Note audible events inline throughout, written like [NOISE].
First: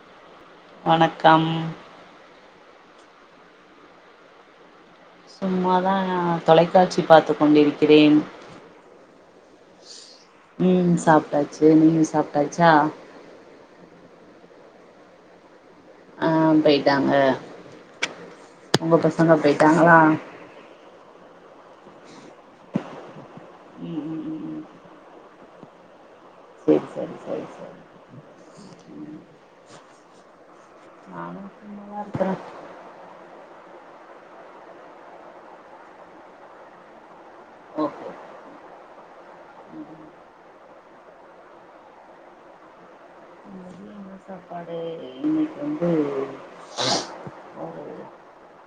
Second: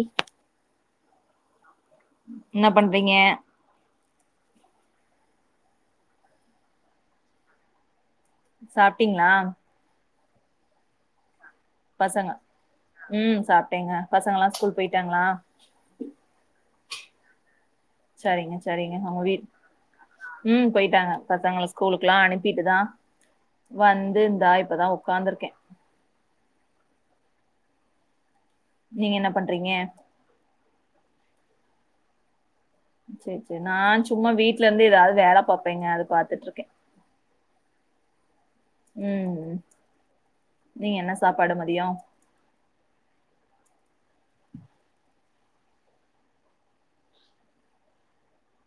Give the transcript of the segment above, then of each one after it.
ம் வணக்கம் என்ன பண்றீங்க சும்மாதா நா தொலைக்காட்சி பாத்து கொண்டிருக்கிறேன் சாப்ட்டீங்ளா ம் சாப்ட்டாச்சு நீங்க பசங்க சாப்ட்டாச்சா ம் சாப்ட்டேங்க பசங்கலா ஸ்கூல் போய்ட்டாங்ளா ஆ போய்ட்டாங்க சரிங்க உங்க சரிங்க பசங்க வீட் போய்ட்டாங்ளா ம் போய்ட்டாங்க பசங்கள ஸ்கூலுக்கெல்லா அனுப்பிட்டு தா ம் வந்து ம் இந்தா ம் இப்பதா உக் காந்திருக்கே சேரி சரி சரி சரி நீங்க என்ன பண்றீங்க நானு சும்மா தா இருக்கே செரி செரி நா சும்மா வீட்லந்து ஏதாவது வேல பாப்பேங்க அது பாத்துட்ருக்கே [INAUDIBLE] ம் நீங்க என்ன சாப்பாடு மதியம் [INAUDIBLE] சாப்பாடு இன்னைக்கு வந்து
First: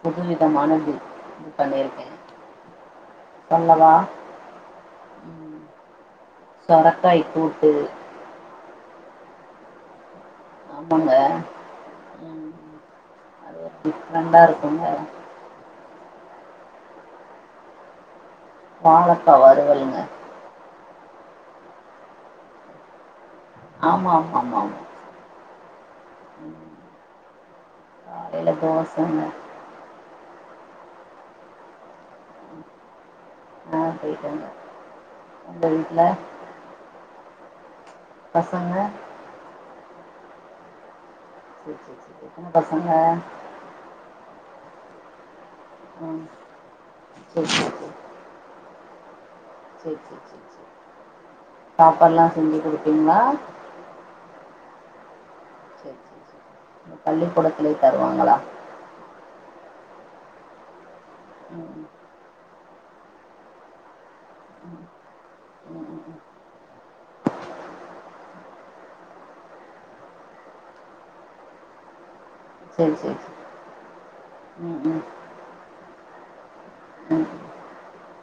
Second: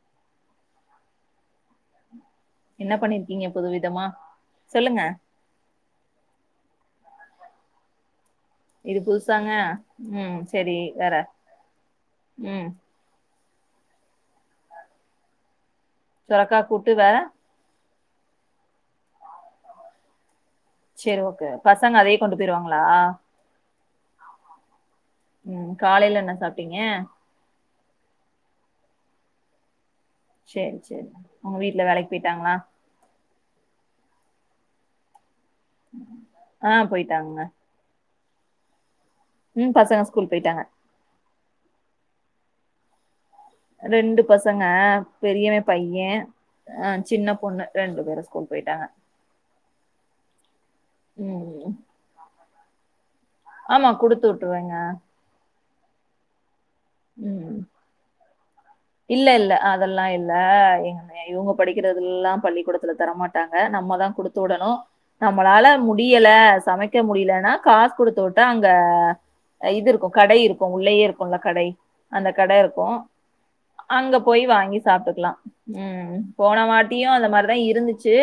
புது விதமான டிஷ் பண்ணியிருக்கே என்ன பண்ணிர்க்கீங்க புது விதமா சொல்லுங்க ம் சொரக்காய் கூட்டு இது புதுசாங்க ம் சரி ஆமாங்க வேற ம் அது ஒரு டிஃப்ரெண்டா இருக்குங்க சொரக்கா கூட்டு வேற வாழக்கா வருவலுங்க சரி ஓ கே பசங்க அதயே கொண்டு போயிருவாங்களா ஆமா ஆமா ஆமா ஆமா ம் காலைல என்ன சாப்ட்டீங்க காலைல தோசங்க சேரி சேரி உங்க வீட்ல வேலைக்கு போய்ட்டாங்களா ஆ போய்ட்டாங்க உங்க வீட்ல ஆ போய்ட்டாங்கங்க பசங்க ம் பசங்க ஸ்கூல் போய்ட்டாங்க [UNINTELLIGIBLE] உங்க பசங்க ரெண்டு பசங்க பெரியவன் பையன் ம் அ சின்ன சரி சரி பொண்ணு ரெண்டு பேரும் ஸ்கூல் போய்ட்டாங்க செரி செரி செரி செரி ம் சாப்பாடுல்லா செஞ்சு குடுப்பீங்களா ஆமா குடுத்து விட்ருவங்க சரி சரி சரி ம் பள்ளிக்கூடத்துலயே தருவாங்களா இல்ல இல்ல அதெல்லா இல்ல இவங் இவங்க ம் படிக்கிறதல்லாம் பள்ளிக்கூடத்துல தரமாட் ட்டாங்க நம்ம தா குடுத்து விடணும் நம்மளால ம், ம் ம், ம். முடியல சமைக் க்க முடியலன்னா காசு குடுத்து விட்டா அங்க இது இருக்கு கடை இருக்கும் உள்ளயே இருக்கும்ல கடை அந்த கட சரி இருக்கும் சரி சரி அங்க போய் வாங்கி ம் ம் சாப்ட்டுக்கலாம் ம் போன வாட் ட்டியும் அந்த மாரிதா இருந்துச்சு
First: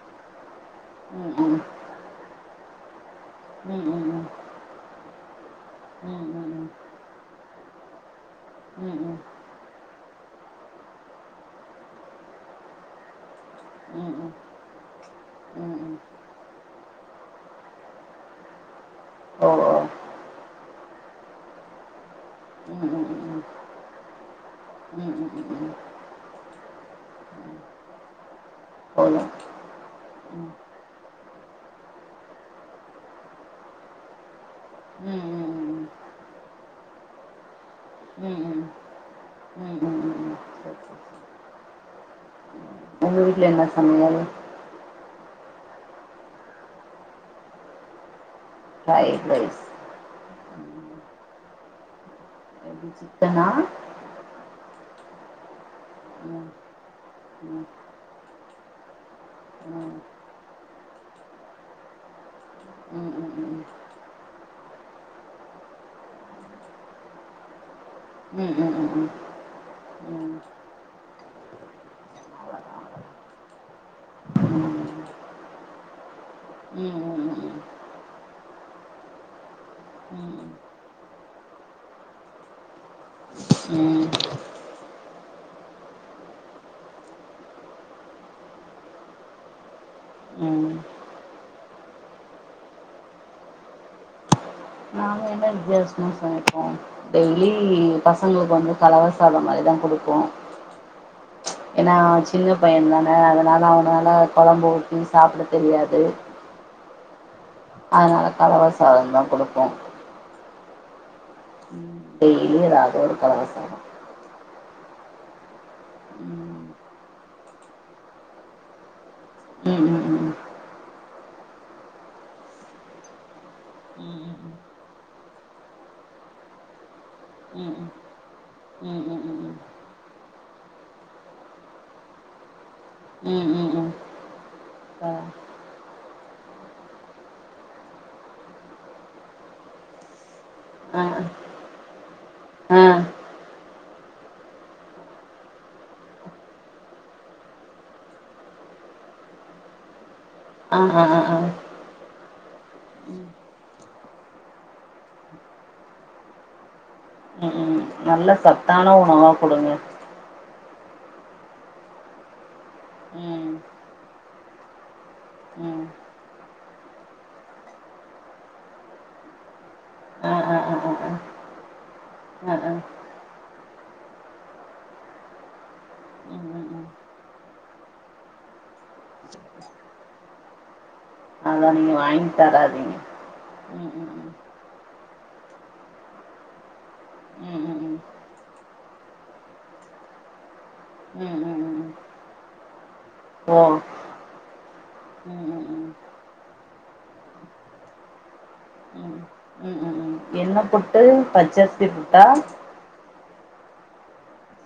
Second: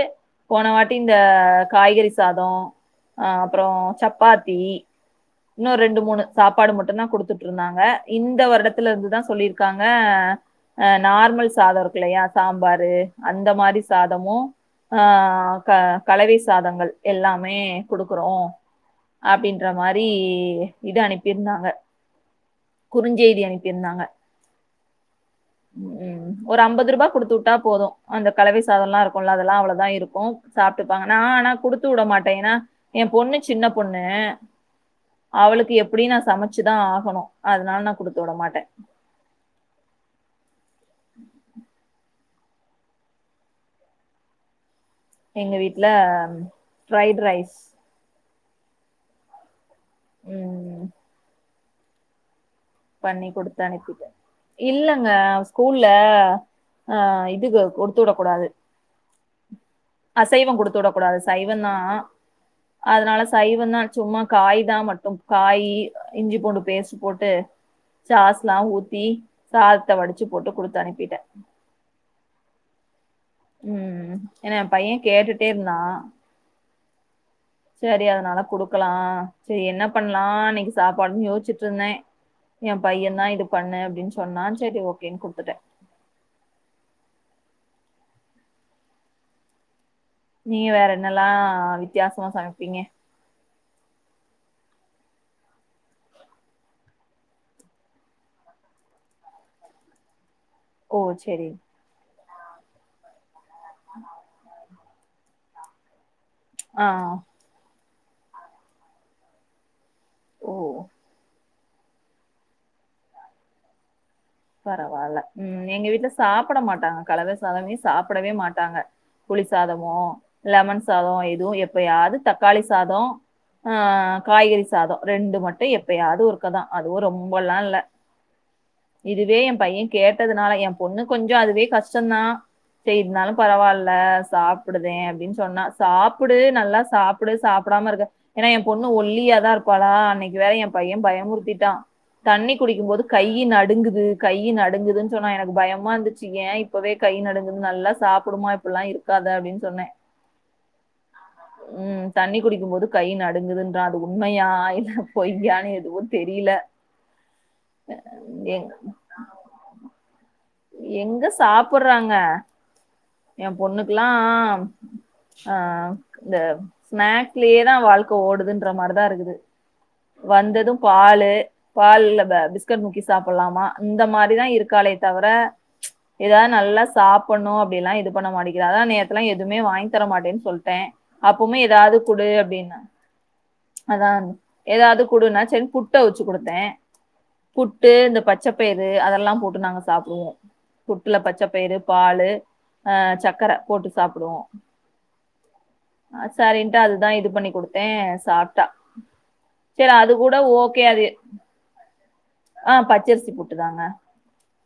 போன வாட்டி இந்த ம் ம் ம் காய்கறி சாதம் அ அப்பறம் ம் ம் ம் ம் சப்பாத்தி இன்னு ரெண்டு ம் மூணு ம் சாப்பாடு மட்டும் தா குடுத்துட்டு இருந்தாங்க இந்த வருடத்தில ம் இருந்துதா சொல்லியிருக்காங்க அ நார்மல் சாதம் இருக்கு இல்லையா சாம்பாரு அந்த மாரி ம் ம் சாதமு ஆ க ம் கலவி சாதங்கள் எல்லாமே குடுக்குறோம் ஓ அப்டின்ற ஓ மாரி இது அனுப்பியிருந்தாங்க ம் ம் ம் ம் குறுஞ்செய்தி அனுப்பியிருந்தாங்க ம் ம் ம் ம் ஒரு ஐம்பது ரூபாய் கொடுத்து விட்டா போதும் அந்த கலவை சாதம் எல்லாம் போதும் இருக்கும்ல அதெல்லா அவ்வளவுதா இருக்கும் ம் சாப்பிட்டுப்பாங்க நா ஆனா குடுத்து விட மாட்டேன் ஏன்னா என் பொண்ணு சின்ன பொண்ணு ம் ம் அவளுக்கு எப்டி நான் சமைச்சுதா ஆகணும் அதனால நா ம் ம் குடுத்து விட ம் மாட்டேன் ம் ம் ம் உங்க வீட்டுல என்ன சமையல் எங்க வீட்டுல ஃப்ரைட் ரைஸ் ஃபை ப்ளேஸ் ம் எப்படி பண்ணி சிக்கனா குடுத்து அனுப்பிட்டே இல்லங்க ஸ்கூல்ல ம் அ இது ம் குடுத்து விடக் கூடாது ம் ம் அசைவோ குடுத்து வுடக் கூடாது சைவந்தா ம் ம் ம் ம் ம் ம் ம் ம் ம் அதுனால ம் சைவந்தா சும்மா காய் தா மட்டுதா காய்யி இஞ்சி பூண்டு பேஸ்ட் போட்டு சாஸ்ல்லா ஊத்தி சாதத்த வடிச்சி போட்டு குடுத்து அனுப்பிட்டே ம் ஏனா எ பைய கேட்டுட்டே இருந்தா ம் ம் ம் சரி அதனால குடுக்கலா சேரி என்ன பண்லா இன்னைக்கு சாப்பாடுன்னு யோசிச்சுட்டு இருந்தே எ பையந்தா இது பண்ணு ம் ம் அப்டின்னு சொன்னா சேரி ஓகேன்னு குடுத்துட்டே நீங்க வேற என்னல்லா வித்தியாசமா சமைப்பீங்க நா என்ன வித்தியாசமா சமைப்பே டெய்லி பசங்களுக்கு வந்து கலவ சாதோ மாரிதா குடுப்போ ஓ சேரி ஏன்னா சின்ன பையதானே அதனால அவனால கொழம்பு ஊத்தி சாப்ட தெரியாது ஆ அதனால கலவ சாதந்த குடுப்போ ஓ டெய்லி ஒரு [UNINTELLIGIBLE] கலவசாதோ பரவால்ல ம் எங்க வீட்ல சாப்ஈட மாட்டாங்க கலவசாதமே சாப்டவே மாட்டாங்க புளி ம் சாதமோ ம் ம் லெமன் சாதோ ஏதோ எப்பயாது தக்காளி சாதோ அ காய்கறி சாதோ ரெண்டு மட்டு எப்பயாது ஒருக்காதா அதுவு ரொம்பலா ம் ம் இல்ல ம் ம் இதுவே ஏ பைய கேட்டதுனால எ பொண்ணு கொஞ்சோ அதுவே கஷ்டோதா சரி இருந்தாலு ம் ம் ம் பரவால்ல ம் சாப்பிடுதே ஆ அப்டின்னு சொன்னா சாப்டு நல்லா சா சாப்டு சாப்டாம இருக்க ஏன்னா எ பொண்ணு ஒல்லியாதா இருப்பாலா அன்னைக்கு வேற எ பைய ஆ பயமுறுத்திட்டா தண்ணி ஆ குடிக்கு போது கையி நடுங்குது கை நடுங்கதுன்னு சொன்னா எனக்கு பயமா இருந்துச்சு ஏ இப்பவே கை நடுங்குது நல்லா சாப்புடுமா இப்பட்ல்லா இருக் இருக்காத அப்டின்னு சொன்னே அஅ அ அ ம் தண்ணி குடிக்கு போது கை நடுங்கதுன்றா அது உண்மையாய இல்ல பொய்யானு எதுவு தெரில ம் ம் நல்ல சத்தான உணவா குடுங்க எங்க சாப்புட்றாங்க எ ம் பொண்ணுக்ல்லா ஆ ம் இந்த ஸ்நாக்லியே தா வாழ்க்க ஓடுதுன்ற மாதிரிதா இருக்கு ஆ ஆ வந்தது ஆ ஆ ஆ பால்லு பால்ல ஆ ஆ பிஸ்கட் முக்கி சாப்புட்லாமா இந்த மாதிரிதா இருக்காலே தவர ம் ஏதாது ம் நல்லா ம் சாப்புட்ணு அப்பிடில்லா இது பண்ண மாட்டிங்கிற அதா நேத்ல்லா எதுமே வாங்கி தர மாட்டேன்னு சொல்ட்டே அப்வுமே அதான் நீங்க ஏதாவ்து குடு வாங்கி அப்டின்னா தராதீங்க ம் அதா ம் ம் ஏதாது குடுன்னா சரி புட்ட அவுச்சு குடுத்தே ம் ம் புட்டு இந்த பச்சைப்பயிறுு அதெல்லா போட்டு நாங்க சாப்டுவோ புட்டுல ம் ம் ம் பச்சைப்பயிறு ம் பால் அஹ சக்கர ஓ போட்டு சாப்டுவோ ம் ம் ம் சரின்ட்டு அதுதா இது பண்ணி குடுத்தே சாப்ட்டா ம் ம் சரி ம் அது ம் கூட என்ன ஓகே புட்டு அது பச்சரிசி புட்டா ஆ பச்சரிசி புட்டுதாங்க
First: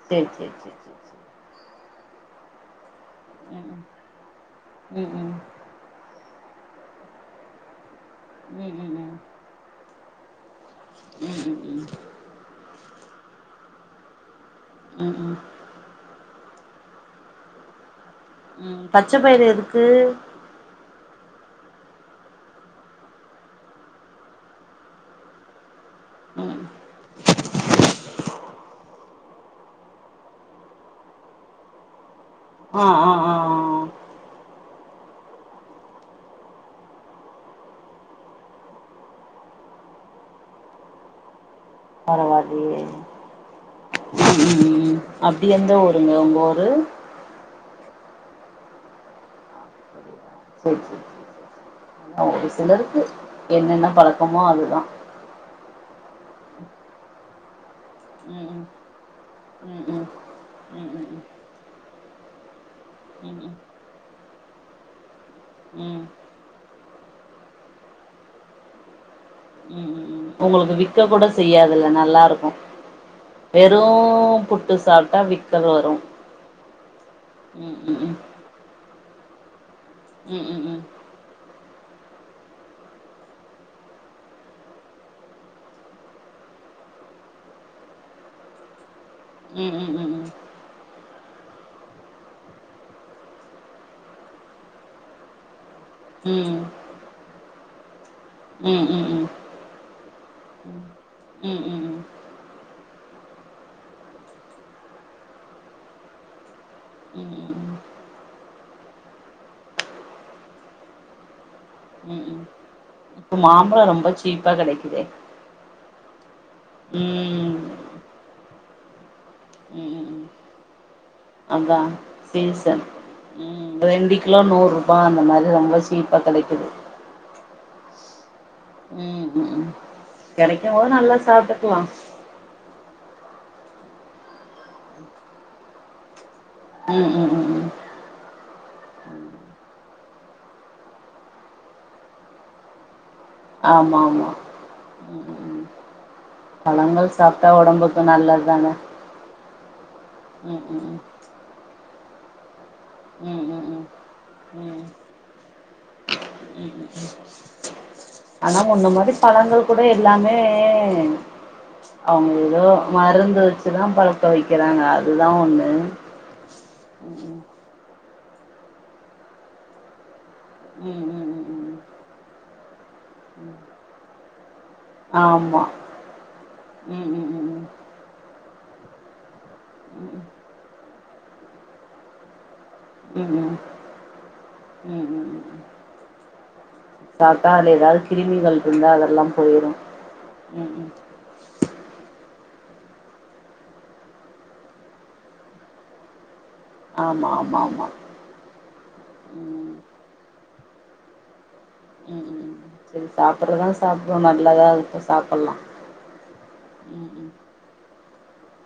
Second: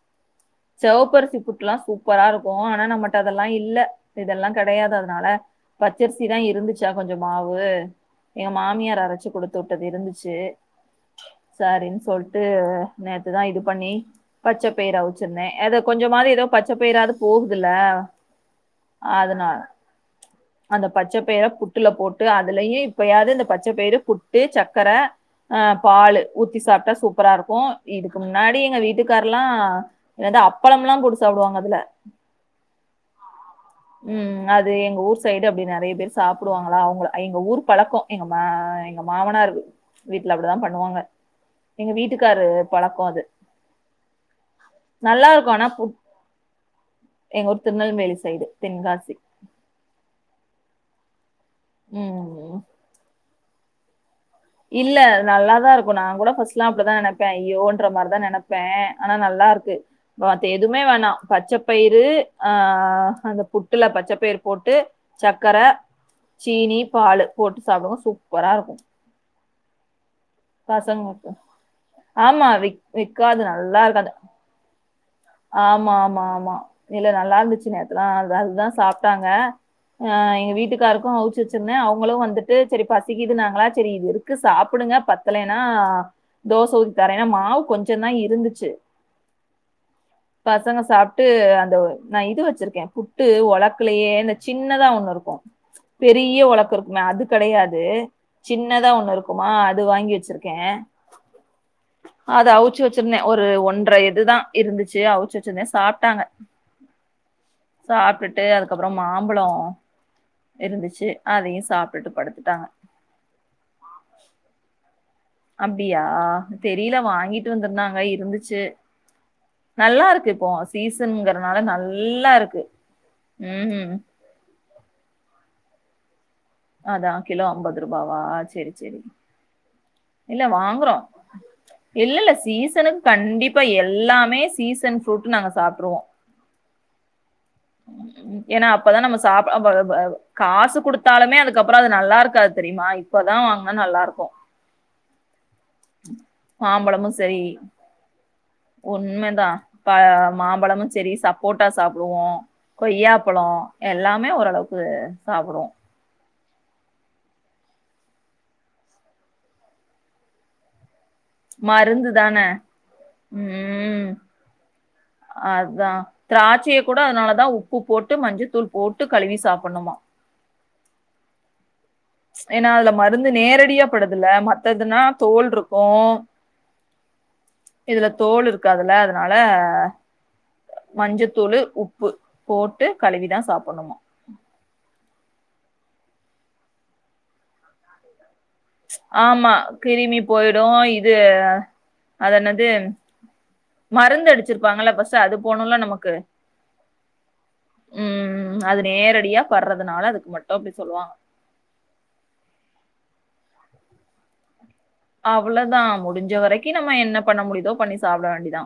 சேரி சேரி சே செவப்பரிசி புட்டு லா சூப்பரா இருக்குகூ ஆனா நம்மட்ட அதெல்லா ம் இல்ல இதெல்லா கெடையாது ம் அதனால ம் பச்சரிசிதா இருந்துச்சா கொஞ்ச மாவு எங்க ம் ம் ம் ம் மாமியார் ம் அரைச்சு குடுத்து உட்டது இருந்துச்சு சரின்னு சொல்ட்டு நேத்துதா இது பண்ணி பச்சபயறு ம் ம் அவ் ம் ச்ந்த அத கொஞ்சமாவது எதோ பச்ச பயறாவது போகுதுல்ல பச்ச பயரு அதனால எதுக்கு அந்த பச்சைப்பயிர புட்டுல போட்டு அதுலயு இப்பயாவது இந்த பச்சப்பயரு புட்டு சக்கர அ பாலு ஊத்தி ம் சாப்ட்டா சூப்பரா இருக்கு இதுக்கு முன்னாடி எங்க வீட்டுக்கார்ல்லா என்னது அப்பளம்லா போட்டு சாப்புடுவாங்க அதுல அ அ ஆ ம் அது எங்க ஊர் சைடு அப்டி நெறைய பேர் சாப்டுவாங்களா அவுங்க எங்க ஊர் பழக்கோ எங்க ம எங்க மாமனார் வீட்ல அப்டிதா பண்ணுவாங்க எங்க வீட்டுக்காரு பரவாயில்லையே பழக்கோ அது ம் நல்லா அப்டி இருக்கும் ஆனா எந்த புட் ஊருங்க உங்க ஊரு எங்க ஊர் திருநெல்வேலி சைடு தென்காசி சரி சரி உம் ஒரு சிலருக்கு என்னென்ன பழ இல்ல நல்லாதா இருக் நா கூட ஃபர்ஸ்ட் லா அப்டிதா நெனப்ப ஐயோன்ற மாரி தா நெனப்பே ம் ஆனா நல்லா இருக்கு ம் ம் ம் மத்த எதுமே ம் ம் ம் வேணா பச்சப்பயிறு ஆ ம் ம் அந்த ம் புட்டுல பச்சப்பயிறு போட்டு சக்கர ம் ம் சீனி பால் போட்டு சாப்புடுவோ சூப்பரா இருக்கும் ம் ம் ம் பசங்களுக்கு ஆமா வி வி்க்காது நல்லா வெறு இருக்காது புட்டு சாப்ட்டா விக்கல் வரு ஆமா ஆமா ஆமா இல்ல நல்லா இருந்துச்சு ம் நேத்தலா ம் அ அதுதா சாப்ட்டாங்க ஆ ம் எங்க ம் ம் வீட்டுக்காருக்கு அவுச்சு வச்சிருந்த அவுங்களு வந்துட்டு சரி பசிக்குதுனாங்களா சரி இது இருக் க்கு சாப்புடுங்க பத்தலேன்னா தோச ஊத்தி தர ஏன்னா மாவு கொஞ்ச தா இருந்துச்சு ம் ம் ம் பசங்க சாப்ட்டு அந்த நா இது வச்சிருக்க புட்டு ஒலக்குலேயே இந்த சின்னதா ஒண்ணு இருக்கு பெரிய ம் ஒலக்கு இருக்குமே அது கெடையாது ம் ம் ம் ம் ம் ம் ம் சின்னதா ஒண்ணு இருக் ம் க்குமா அது வாங்கி வச்சிருக்கே ம் ம் ம் அது அவுச்சு வச்சிருந்தே ஒரு ஒன்ற இதுதா இருந்துச்சு அவுச்சு வச்சிருந்தே சாப்ட்டாங்க [INAUDIBLE] சாப்ட்டுட்டு அதுக்கப்பறோ மாம்பழோ இருந்துச்சு அதையு சாப்ட்டுட்டு ம் ம் படுத்துட்டாங்க இப்ப மாம்பழோ ரொம்ப ஷீப்பா கெடைக்குதே அப்டியா தெரில வாங்கிட் ட்டு ம் ம் வந்துருந்தாங்க இருந்துச்சு ம் நல்லா ம் இருக்கு இப்போ சீசனுங்கறனால அதா நல்லா இருக்கு சீசன் ம் ம்ம் ரெண்டு கிலோ நூறுபா அந்த மாதிரி ரொம்ப சீப்பா கெடைக்குது அதா கிலோ அம்பது ருபாவா சேரி சேரி ம் ம் ம் இல்ல கெடைக்கும் போது வாங்குறோ நல்லா சாப்ட்டுக்கலா இல்ல இல்ல சீசனு கண்டிப்பா எல்லாமே சீசன் ஃப்ரூட் நாங்க சாப்ட்ருவோ ம் ம் ம் ம் ஏன்னா அப்பதா நம்ம சாப்டா பர ப காசு குடுத்தாலுமே அதுக்கப்றோ அது நல்லா இருக்காது தெரியுமா இப்பதா வாங்கனா ஆமா நல்லா இருக்கு ஆமா ம் ம் ம் பழங்கள் சாப்டா ஒடம்புக்கு நல்லது தானே உண்மதா பழ மாம்பழமும் ம் செரி சப்போட்டா சாப்டுவோ ம் கொய்யாப்பழோ ம் ம் ம் எல்லாமே ஓரளவுக்கு சாப்புடுவோ ம்ம்ம் ஆனா முன்ன மாரி பழங்கள் கூட எல்லாமே மருந்து அவுங்க தான. ஏதோ மருந்து வெச்சுதா ம். பழுக்க வெக்கிறாங்க அதுதா ஒன்னு திராட்சையை கூட அதனாலதா உப்பு போட்டு மஞ்சத்தூள் போட்டு கழுவி சாப்புட்ணுமா ம் ம் ம் ம் ஏன்னா அதுல மருந்து நேரடியா படுதுல மத்ததுன்னா தோல் ஆமா இருக்கு ம் ம் ம் ம் இதுல தோல் இருக்காதுல அதனால மஞ்சத்தூளு உப்பு போட்டு ம் கழுவிதா சாப்பிட்ணுமா ம் ம் ம் சாப்டா அதுல ஏதாது கிருமிகள் இருந்தா அதெல்லா ஆமா போயிரு கிருமி போயிடு ம் ம் இது அது நேது மருந்து அடிச்சிருப்பாங்கல்ல ஃபர்ஸ்ட் அது போனும்ல நமக்கு ஆமா ஆமா ஆமா ம் ம் ம் அது நேரடியா ம் பட்றதுனால அதுக்கு மட்டு அப்டி சொல்லுவாங்கோ தோழி சாப்பிட்றதுதா சாப்பிடுவோ நல்லதா இருக்கு சாப்பட்லா அவ்ளதா முடிஞ்ச வரைக்கி ம் நம்ம என்ன ம் பண்ண முடிதோ பண்ணி சாப்ட வேண்டிதா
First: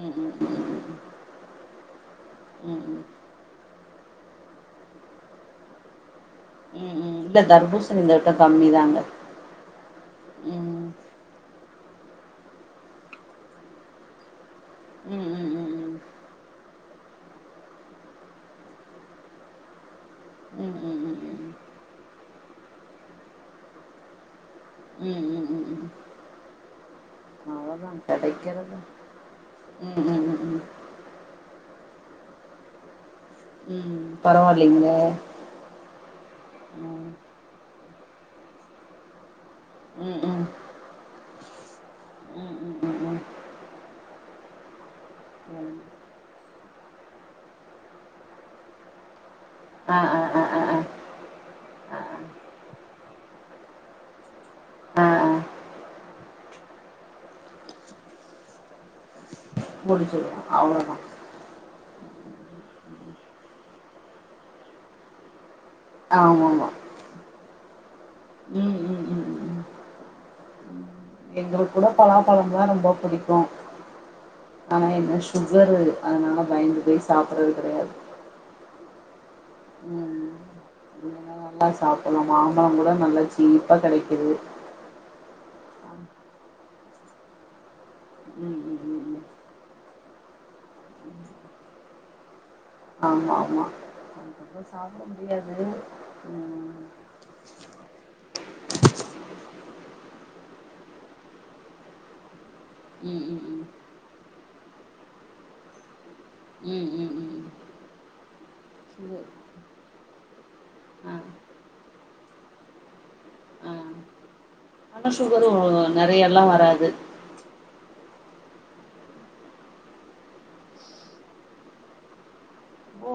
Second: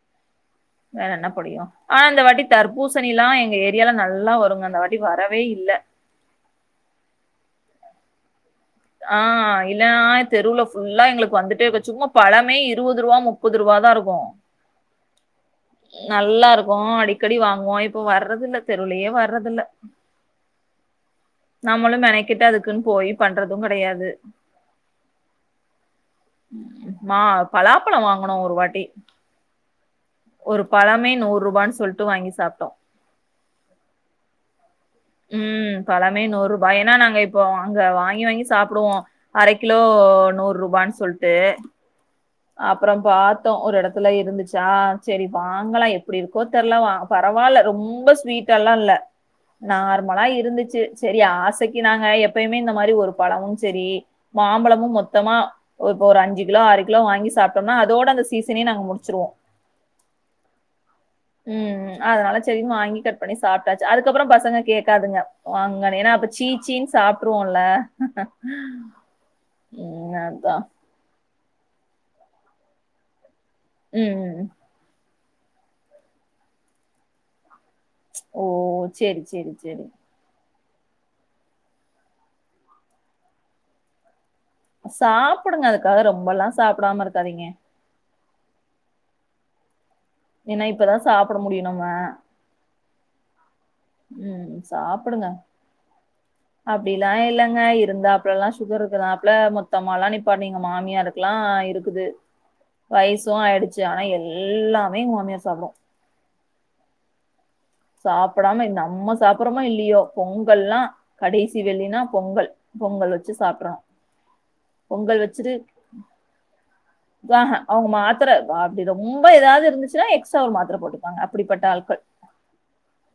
[INAUDIBLE] வேற என்ன புடிக்கு ஆ இந்த வாட்டி ம் ம் தர்பூசணில்லா எங்க ஏரியால நல்லா வருங்க இந்த வாட்டி வரவே இல்ல ம் இல்ல தர்பூசணி இந்த வட்டோ கம்மிதாங்க ஆ இல்லன தெருவுல ம் ஃபுல்லா எங்களுக்கு வந்துட்டே இருக்கு சும்மா பழமே இருவது ரூபா முப்பது ரூபா தா இருக்கு ம் ம் ம் ம் ம் நல்லா இருக்கு அடிக்கடி வாங்குவோ இப்ப வர்றது இல்ல தெருவுலயே வர்றது இல்ல உம் நம்மளும் நெனைக்கிட்டு அதுக்குன்னு போயி பண்றதும் கெடையாது ம் ம் ம் ம் மா அவ்ளோதா பலாப்பழோ வாங்கணு ஒரு கெடைக்கிறது வாட்டி ம் ம் ம் ஒரு ம் பழமே நூறு ரூபான் சொல்ட்டு வாங்கி சாப்டோ ம் பரவால்லைங்க ம் பழமே நூறு ரூபா ஏன்னா நாங்க இப்போ அங்க வாங்கி வாங்கி சாப்புடுவோ அரை கிலோ ம் ம் நூர் ரூபான் சொல்லிட்டு ம் அப்றோ ம் ம் பாத்தோ ஒரு எடத்துல இருந்துச்சா செரி வாங்கலா எப்டி இருக்கோ தெர்ல பரவால்ல ரொம்ப ஸ்வீட்டாலா இல்ல ஆ ஆ நார்மலா ஆ ஆ ஆ இருந்துச்சி செரி ஆசைக்கு ஆ நாங்க எப்பயுமே இந்த மாரி ஒரு பழமும் செரி மாம்பழமும் ஆ ஆ மொத்தமா இப்போ ஒரு அஞ்சு கிலோ ஆறு கிலோ வாங்கி சாப்டோம்னா அதோட அந்த சீசனே நாங்க முடிச்சிருவோ முடிச்சிருவோ அவ்ளோதா ம் ம் அதனால சேரின்னு வாங்கி கட் பண்ணி சாப்ட்டாச்சு அதுக்கப்றோ பசங்க கேக்காதுங்க வாங்கடைனா ஏன்னா அப்ப ஆமாமா சீச்சீன்னு சாப் ட்ருவோல்ல ம் ம் ம் ம் ம் அதா எங்களுக்கு கூட பலாபழம் தா ரொம்ப புடிக்கு ம். ஆனா என்ன சுகரு அதனால பயந்து போய் சாப்பட்றது கடையாது ஓ சேரி சேரி சேரி ம் இல்லன்னா நல்லா சாப்பட்லா மாம்பழம் கூட நல்லா சீப்பா கிடைக்குது சாப்புடுங்க அதுக்காக ரொம்பல்லா சாப்புடாம இருக்காதீங்க ம் ம் ம் ம் ஏன்னா இப்பதா சாப்பட முடியு நம்ம ஆமா ஆமா ம் அதுக்கப்புறோ ம் சாப்பிட சாப்புடுங்க முடியாது ம் ம் அப்டில்லா இல்லங்க இருந்தா அப்பர்லா சுகர் இருக்குற ஆப்ல மொத்தமாலா நீப் எங்க மாமியாரு குலாஇருக்குது ம் வயசு ம் ஆயிடுச்சு ஆனா எல்லாமே எங்க மாமியா சாப்டு ம் ம் ம் சாப்புடாம நம்ம சுகர் சாப்பர்றமோ இல்லியோ பொங்கல்லா ஆ கடைசி வெள்ளின்னா பொங்கல் பொங்கல் வச்சு சாப்ட்ரு ஆ ஆனா சுகரு நறைய எல்லா வராது அ ஹ அவுங்க மாத்திர அப்டி ரொம்ப ஏதாவது இருந்துச்சுன்னா எக்ஸ்ட்ரா ஒரு மாத்திர போட்டுப்பாங்க அப்படிப்பட்ட ஆட்கள் ஓ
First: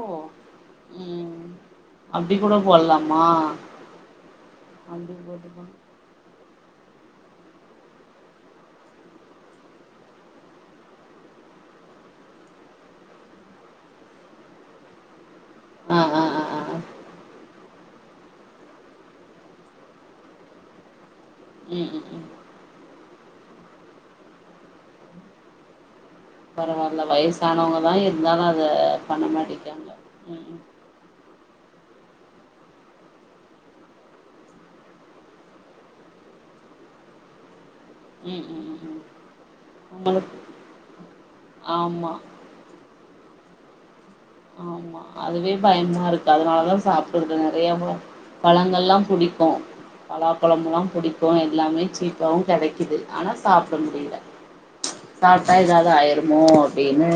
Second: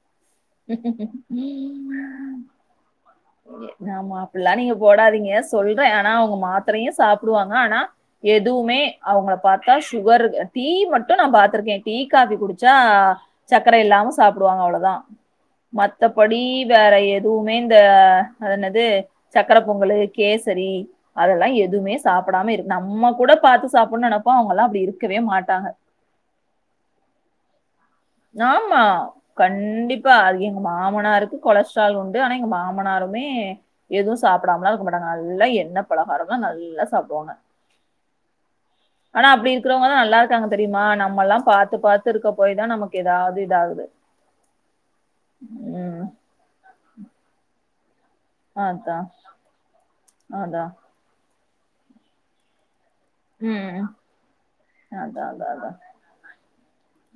ம் அப்டி கூட போட்லாமா நாம்ம அப்டபல்லா நீங்க போடாதீங்க போட்டுக்கோ சொல்ற ஆனா அவுங்க மாத்திரையு சாப்டுவாங்க ஆனா எதுவுமே அவுங்கள பாத்தா சுகர் டீ மட்டு நா பாத்திருக்கே டீ காபி குடிச்சா சக்கர இல்லாம சாப்டுவாங்க அவ்ளோதா ஆ ஆ மத்தபடி ஆ ஆ வேற எதுவுமே இந்த அ அது என்னது சக்கர பொங்கலு கேசரி அதெல்லா ம் எதுமே ம் ம் சாப்படாம இருக் நம்ம கூட பாத்து சாப்பட்ணு நெனப்போ அவுங்க எல்லா அப்டி இருக்கவே மாட்டாங்க பரவாயில்ல வயசானவங்க தா எ ஆமா கண்டிப்பா அது ம் எங்க மா மனாருக்கு கொலஸ்ட்ரால் உண்டு ஆனா எங்க மாமனாருமே எதுவு சாப்டாமலா இருக்க மாட்டாங்க நல்லா எண்ணெ பலகாரம்ல்லா நல்லா சாப்டுவாங்க ம் ம் ம் ஆனா அப்டி இருக்கறவுங்கதா நல்லா உங்களுக்கு இருக்காங்க தெரியுமா நம்மல்லா பாத்து பாத்து ஆமா இருக்க போயி தா நமக் ஏதாவது இது ஆகுது ஆமா அதுவே பயமா இருக்கு அதனாலதா சாப்பட்றது இல்ல நெறையாவா பழங்கள்லா அதான். புடிக்கு அதான். பலாப்பழமெல்லா புடிக்கு எல்லாமே சீப்பாவு கெடைக்குது ஆனா சாப்ட ம். முடில அதான், அதான், சாப்ட்டா அதான். ஏதாவது ஆயிருமோ அப்டின்னு